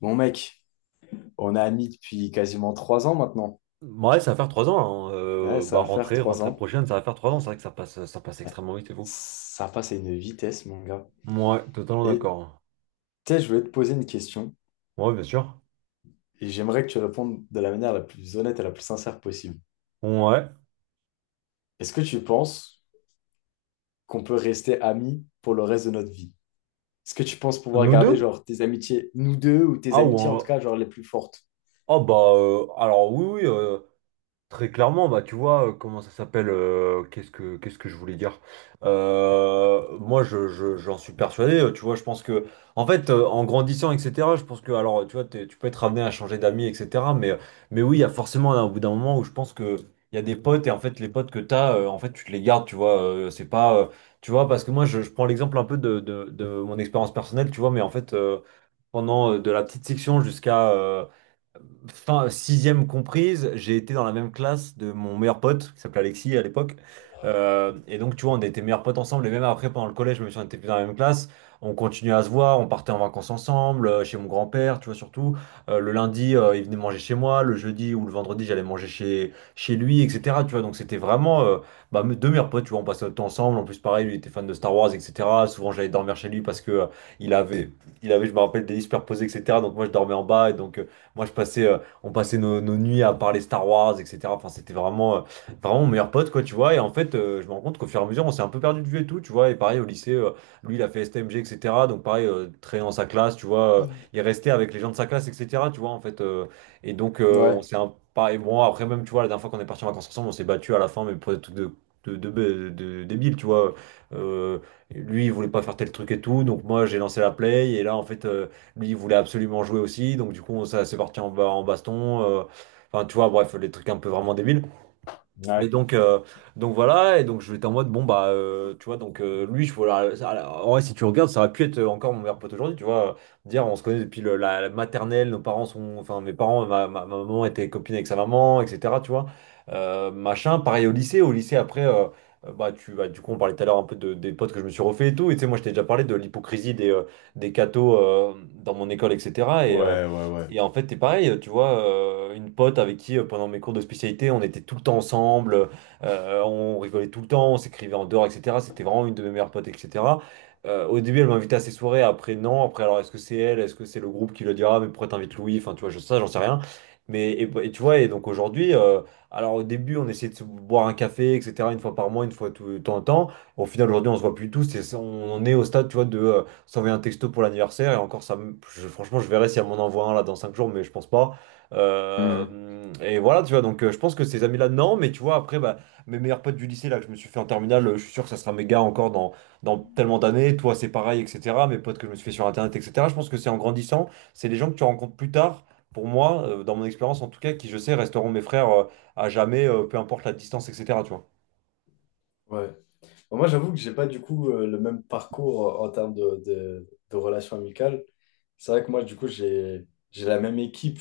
Bon mec, on est amis depuis quasiment 3 ans maintenant. Ouais, Ça va faire 3 ans, hein. Ouais, Euh, ça bah, va faire rentrée, trois rentrée ans. prochaine, ça va faire 3 ans. C'est vrai que ça passe Ouais. extrêmement vite et vous. Ça passe à une vitesse, mon gars. Ouais, totalement Et d'accord. tu sais, je voulais te poser une question Ouais, bien sûr. et j'aimerais que tu répondes de la manière la plus honnête et la plus sincère possible. Ouais. Est-ce que tu penses qu'on peut rester amis pour le reste de notre vie? Est-ce que tu penses pouvoir Nous garder deux? genre tes amitiés, nous deux, ou tes Ah, ou amitiés en tout en- cas, genre les plus fortes? Ah. Alors oui, oui. Très clairement, bah tu vois, comment ça s'appelle, qu'est-ce que je voulais dire? Moi je j'en suis persuadé, tu vois, je pense que en fait en grandissant, etc., je pense que alors tu vois, tu peux être amené à changer d'amis, etc. Mais oui, il y a forcément un au bout d'un moment où je pense que il y a des potes et en fait les potes que t'as, en fait tu te les gardes, tu vois. C'est pas tu vois, parce que moi je prends l'exemple un peu de mon expérience personnelle, tu vois, mais en fait pendant de la petite section jusqu'à fin sixième comprise, j'ai été dans la même classe de mon meilleur pote, qui s'appelait Alexis à l'époque. Et donc, tu vois, on était meilleurs potes ensemble. Et même après, pendant le collège, même si on était plus dans la même classe, on continuait à se voir. On partait en vacances ensemble, chez mon grand-père, tu vois, surtout. Le lundi, il venait manger chez moi. Le jeudi ou le vendredi, j'allais manger chez lui, etc. Tu vois, donc c'était vraiment bah, deux meilleurs potes, tu vois. On passait notre temps ensemble. En plus, pareil, lui était fan de Star Wars, etc. Souvent, j'allais dormir chez lui parce que il avait, il avait, je me rappelle, des lits superposés, etc. Donc, moi, je dormais en bas. Et donc, moi, je passais. On passait nos nuits à parler Star Wars, etc. Enfin, c'était vraiment, vraiment mon meilleur pote, quoi, tu vois. Et en fait, je me rends compte qu'au fur et à mesure, on s'est un peu perdu de vue et tout, tu vois. Et pareil, au lycée, lui, il a fait STMG, etc. Donc, pareil, très dans sa classe, tu vois. Il restait avec les gens de sa classe, etc. Tu vois, en fait. Et donc, on Ouais. s'est bon, après, même, tu vois, la dernière fois qu'on est parti en vacances ensemble, on s'est battu à la fin, mais pour des trucs de débiles, tu vois. Euh, lui, il voulait pas faire tel truc et tout, donc moi, j'ai lancé la play, et là, en fait. Lui, il voulait absolument jouer aussi, donc du coup, ça s'est parti en baston. Enfin, tu vois, bref, les trucs un peu vraiment débiles. Mais Ouais. donc, voilà, et donc je vais en mode, bon bah, tu vois, donc lui, je, voilà, en vrai, si tu regardes, ça aurait pu être encore mon meilleur pote aujourd'hui, tu vois, dire, on se connaît depuis la maternelle, nos parents sont, enfin, mes parents, ma maman était copine avec sa maman, etc., tu vois, machin, pareil au lycée, après, bah, bah, du coup, on parlait tout à l'heure un peu des potes que je me suis refait et tout, et tu sais, moi, je t'ai déjà parlé de l'hypocrisie des cathos dans mon école, etc., et, euh, Ouais. Ouais. et en fait, c'est pareil, tu vois, une pote avec qui, pendant mes cours de spécialité, on était tout le temps ensemble, on rigolait tout le temps, on s'écrivait en dehors, etc. C'était vraiment une de mes meilleures potes, etc. Au début, elle m'invitait à ses soirées, après, non. Après, alors, est-ce que c'est elle? Est-ce que c'est le groupe qui le dira? Mais pourquoi t'invites Louis? Enfin, tu vois, je, ça, j'en sais rien. Mais, tu vois, et donc aujourd'hui, alors au début, on essayait de se boire un café, etc., une fois par mois, une fois tout, de temps en temps. Au final, aujourd'hui, on se voit plus tous, on en est au stade, tu vois, de s'envoyer un texto pour l'anniversaire, et encore franchement je verrai si elle m'en envoie un là dans 5 jours, mais je pense pas. Hmm. Et voilà, tu vois, donc je pense que ces amis là, non, mais tu vois, après, bah, mes meilleurs potes du lycée là que je me suis fait en terminale, je suis sûr que ça sera mes gars encore dans tellement d'années. Toi c'est pareil, etc. Mes potes que je me suis fait sur internet, etc. Je pense que c'est en grandissant, c'est les gens que tu rencontres plus tard, pour moi, dans mon expérience en tout cas, qui je sais resteront mes frères, à jamais, peu importe la distance, etc. Tu vois. Ouais. Bon, moi, j'avoue que j'ai pas du coup le même parcours en termes de relations amicales. C'est vrai que moi, du coup, j'ai la même équipe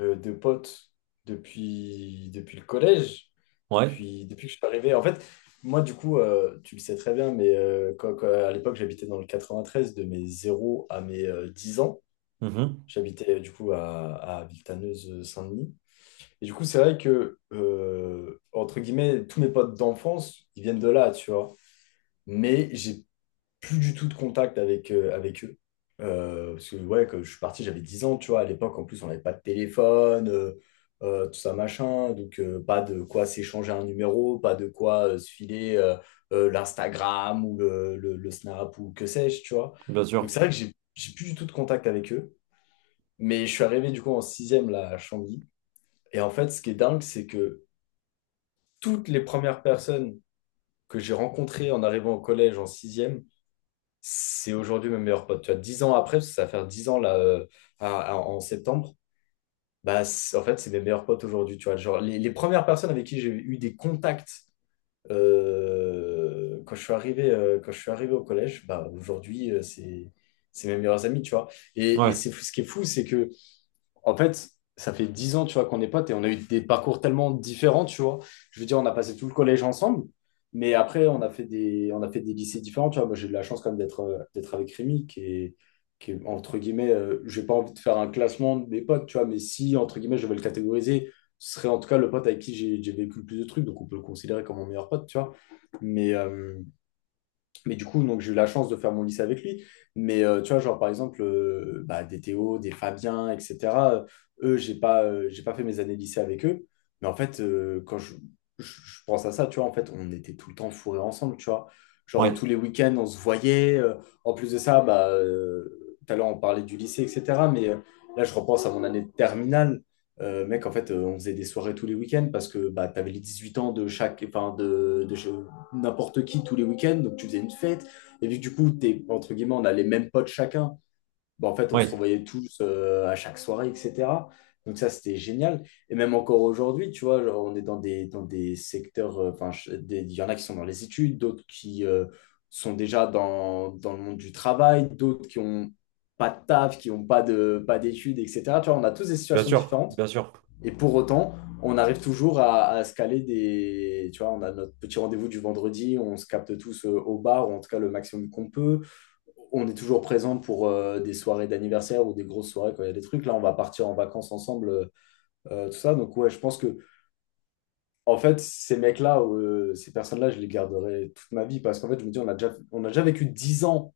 de potes depuis le collège, Ouais. Depuis que je suis arrivé. En fait, moi, du coup, tu le sais très bien, mais à l'époque, j'habitais dans le 93, de mes zéro à mes 10 ans. Mhm. J'habitais du coup à Villetaneuse-Saint-Denis. Et du coup, c'est vrai que, entre guillemets, tous mes potes d'enfance, ils viennent de là, tu vois, mais j'ai plus du tout de contact avec, avec eux. Parce que, ouais, quand je suis parti, j'avais 10 ans, tu vois. À l'époque, en plus, on n'avait pas de téléphone, tout ça, machin. Donc, pas de quoi s'échanger un numéro, pas de quoi se filer l'Instagram ou le Snap ou que sais-je, tu vois. bien Donc, sûr c'est vrai que j'ai plus du tout de contact avec eux. Mais je suis arrivé, du coup, en sixième, là, à Chantilly. Et en fait, ce qui est dingue, c'est que toutes les premières personnes que j'ai rencontrées en arrivant au collège en sixième, c'est aujourd'hui mon meilleur pote. Tu vois, 10 ans après, parce que ça va faire 10 ans là, en septembre, en fait, c'est mes meilleurs potes aujourd'hui. Tu vois, genre, les premières personnes avec qui j'ai eu des contacts quand je suis arrivé au collège, bah, aujourd'hui, c'est mes meilleurs amis, tu vois. Et ouais ce qui est fou, c'est que en fait, ça fait 10 ans, tu vois, qu'on est potes et on a eu des parcours tellement différents, tu vois. Je veux dire, on a passé tout le collège ensemble, mais après, on a fait on a fait des lycées différents, tu vois. Moi, j'ai eu de la chance quand même d'être avec Rémi, qui est, entre guillemets, j'ai pas envie de faire un classement de mes potes, tu vois, mais si, entre guillemets, je vais le catégoriser, ce serait en tout cas le pote avec qui j'ai vécu le plus de trucs, donc on peut le considérer comme mon meilleur pote, tu vois. Mais, euh, mais du coup, donc, j'ai eu la chance de faire mon lycée avec lui. Mais tu vois, genre par exemple, des Théo, des Fabien, etc. euh, Eux, j'ai pas fait mes années lycée avec eux. Mais en fait, je pense à ça, tu vois, en fait, on était tout le temps fourrés ensemble, tu vois. Genre ouais tous les week-ends, on se voyait. En plus de ça, tout à l'heure, on parlait du lycée, etc. Mais là, je repense à mon année de terminale. Mec, en fait, on faisait des soirées tous les week-ends parce que bah, tu avais les 8 ans de chaque, n'importe qui tous les week-ends, donc tu faisais une fête. Et vu que du coup, t'es, entre guillemets, on a les mêmes potes chacun, bah, en fait, on se ouais revoyait tous à chaque soirée, etc. Donc ça, c'était génial. Et même encore aujourd'hui, tu vois, genre, on est dans des secteurs, il y en a qui sont dans les études, d'autres qui sont déjà dans le monde du travail, d'autres qui ont pas de taf, qui n'ont pas pas d'études, etc. Tu vois, on a tous des bien situations sûr différentes. bien sûr Et pour autant, on arrive toujours à se caler des. Tu vois, on a notre petit rendez-vous du vendredi, on se capte tous au bar, ou en tout cas le maximum qu'on peut. On est toujours présent pour des soirées d'anniversaire ou des grosses soirées quand il y a des trucs. Là, on va partir en vacances ensemble, tout ça. Donc, ouais, je pense que, en fait, ces mecs-là, ces personnes-là, je les garderai toute ma vie parce qu'en fait, je me dis, on a déjà vécu 10 ans,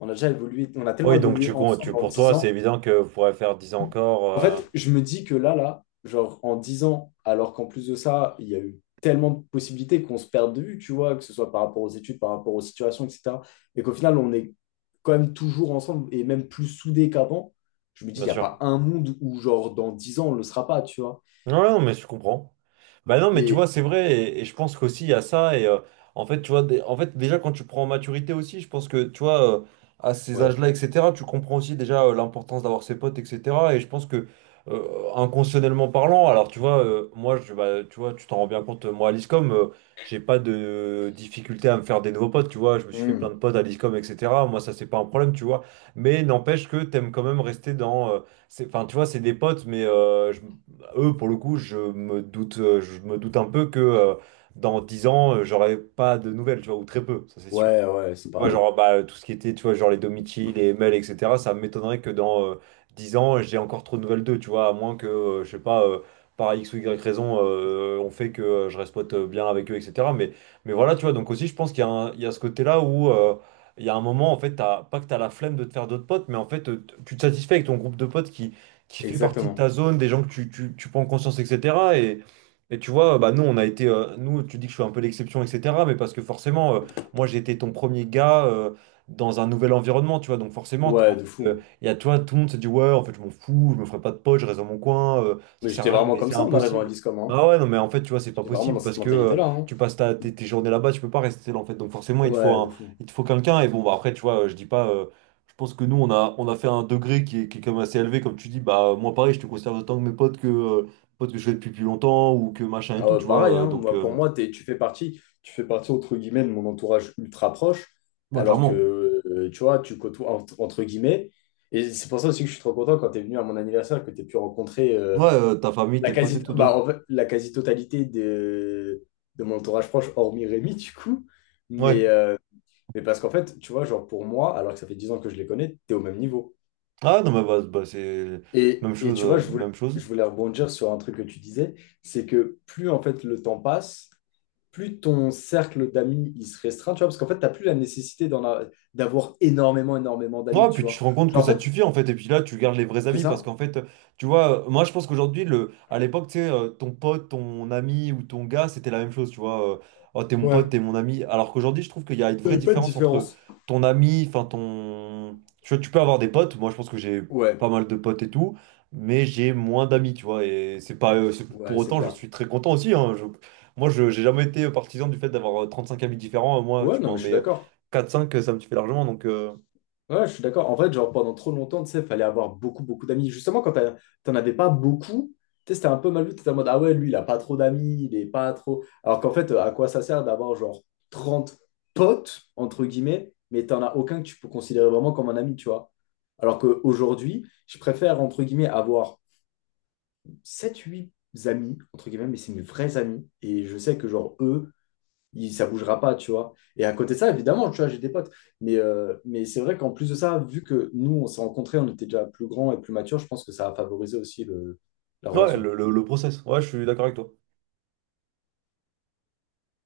on a déjà évolué, on a tellement Oui, donc évolué tu, con- tu ensemble en pour dix toi, c'est ans évident que vous pourrez faire 10 ans encore, En fait, je me dis que là, genre en 10 ans, alors qu'en plus de ça, il y a eu tellement de possibilités qu'on se perd de vue, tu vois, que ce soit par rapport aux études, par rapport aux situations, etc. Et qu'au final, on est quand même toujours ensemble et même plus soudés qu'avant. Je me dis, il bien n'y a sûr. pas un monde où, genre, dans 10 ans, on ne le sera pas, tu vois. Non, non, mais je comprends. Bah non, mais tu vois, Et c'est vrai, et je pense qu'aussi il y a ça, et en fait, tu vois, en fait, déjà quand tu prends en maturité aussi, je pense que, tu vois, à ces ouais. âges-là, etc., tu comprends aussi déjà l'importance d'avoir ses potes, etc., et je pense que, euh, inconsciemment parlant, alors tu vois, moi, je, bah, tu vois, tu t'en rends bien compte, moi, à l'ISCOM, j'ai pas de difficulté à me faire des nouveaux potes, tu vois, je me suis fait Hmm. plein de potes à l'ISCOM, etc., moi, ça, c'est pas un problème, tu vois, mais n'empêche que t'aimes quand même rester dans... c'est- Enfin, tu vois, c'est des potes, mais eux, pour le coup, je me doute un peu que dans 10 ans, j'aurai pas de nouvelles, tu vois, ou très peu, ça c'est sûr. Tu Ouais, ouais, c'est vois, pareil. genre, bah, tout ce qui était, tu vois, genre les Domichi, les Mel, etc., ça m'étonnerait que dans 10 ans, j'ai encore trop de nouvelles d'eux, tu vois, à moins que, je sais pas, par X ou Y raison, on fait que je reste pote bien avec eux, etc. Mais, voilà, tu vois, donc aussi, je pense qu'il y a il y a ce côté-là où il y a un moment, en fait, t'as, pas que t'as la flemme de te faire d'autres potes, mais en fait, tu te satisfais avec ton groupe de potes qui fait partie de Exactement. ta zone, des gens que tu prends en conscience, etc. Et, tu vois, bah, nous, tu dis que je suis un peu l'exception, etc., mais parce que forcément. Moi, j'étais ton premier gars, dans un nouvel environnement, tu vois. Donc forcément, Ouais, en de fait, fou. il y a, tu vois, tout le monde se dit, ouais, en fait, je m'en fous, je me ferai pas de potes, je reste dans mon coin, ça Mais sert j'étais à rien, vraiment mais comme c'est ça en arrivant à impossible. l'ISCOM, hein. Ah ouais, non, mais en fait, tu vois, c'est pas J'étais vraiment possible dans cette parce que mentalité-là, hein. tu passes tes journées là-bas, tu peux pas rester seul, en fait. Donc forcément, Ouais, de fou. il te faut quelqu'un. Et bon, bah, après, tu vois, je dis pas, je pense que nous, on a fait un degré qui est quand même assez élevé, comme tu dis, bah, moi, pareil, je te conserve autant que mes potes que je fais depuis plus longtemps ou que machin et Ah tout, ouais, tu pareil, vois. Hein. Moi, pour moi, tu fais partie entre guillemets de mon entourage ultra proche, Ouais, alors que clairement. Tu vois, tu côtoies entre guillemets. Et c'est pour ça aussi que je suis trop content quand tu es venu à mon anniversaire, que tu aies pu rencontrer Ouais, ta famille, tes potes et tout, de ouf. en fait, la quasi-totalité de mon entourage proche, hormis Rémi, du coup. Mais, Ouais. euh, mais parce qu'en fait, tu vois, genre pour moi, alors que ça fait 10 ans que je les connais, tu es au même niveau. Ah non, mais bah, c'est Et tu vois, même chose. je voulais rebondir sur un truc que tu disais, c'est que plus en fait le temps passe, plus ton cercle d'amis il se restreint, tu vois, parce qu'en fait, t'as plus la nécessité d'avoir énormément, énormément d'amis, Ouais, tu puis tu vois. te rends compte que Genre, en ça te fait, suffit en fait, et puis là tu gardes les vrais c'est amis parce ça? qu'en fait, tu vois, moi je pense qu'aujourd'hui, à l'époque, tu sais, ton pote, ton ami ou ton gars, c'était la même chose, tu vois, oh t'es mon pote, Ouais. t'es mon ami, alors qu'aujourd'hui je trouve qu'il y a une vraie T'avais pas de différence entre différence. ton ami, enfin ton. Tu vois, tu peux avoir des potes, moi je pense que j'ai pas Ouais, mal de potes et tout, mais j'ai moins d'amis, tu vois, et c'est pas. C'est- Pour ouais, c'est autant, j'en clair. suis très content aussi, hein, Moi je j'ai jamais été partisan du fait d'avoir cinq amis différents, moi Ouais, tu non, m'en mais je suis mets d'accord. quatre cinq, ça me suffit largement, donc. Ouais, je suis d'accord. En fait, genre, pendant trop longtemps, tu sais, fallait avoir beaucoup, beaucoup d'amis. Justement, t'en avais pas beaucoup, tu sais, c'était un peu mal vu. T'étais en mode, ah ouais, lui, il a pas trop d'amis, il est pas trop. Alors qu'en fait, à quoi ça sert d'avoir, genre, 30 potes, entre guillemets, mais t'en as aucun que tu peux considérer vraiment comme un ami, tu vois. Alors qu'aujourd'hui, je préfère, entre guillemets, avoir 7 8 amis, entre guillemets, mais c'est mes vrais amis. Et je sais que, genre, eux, il, ça bougera pas, tu vois. Et à côté de ça, évidemment, tu vois, j'ai des potes. Mais c'est vrai qu'en plus de ça, vu que nous, on s'est rencontrés, on était déjà plus grands et plus matures, je pense que ça a favorisé aussi la Ouais, relation. le process. Ouais, je suis d'accord avec toi.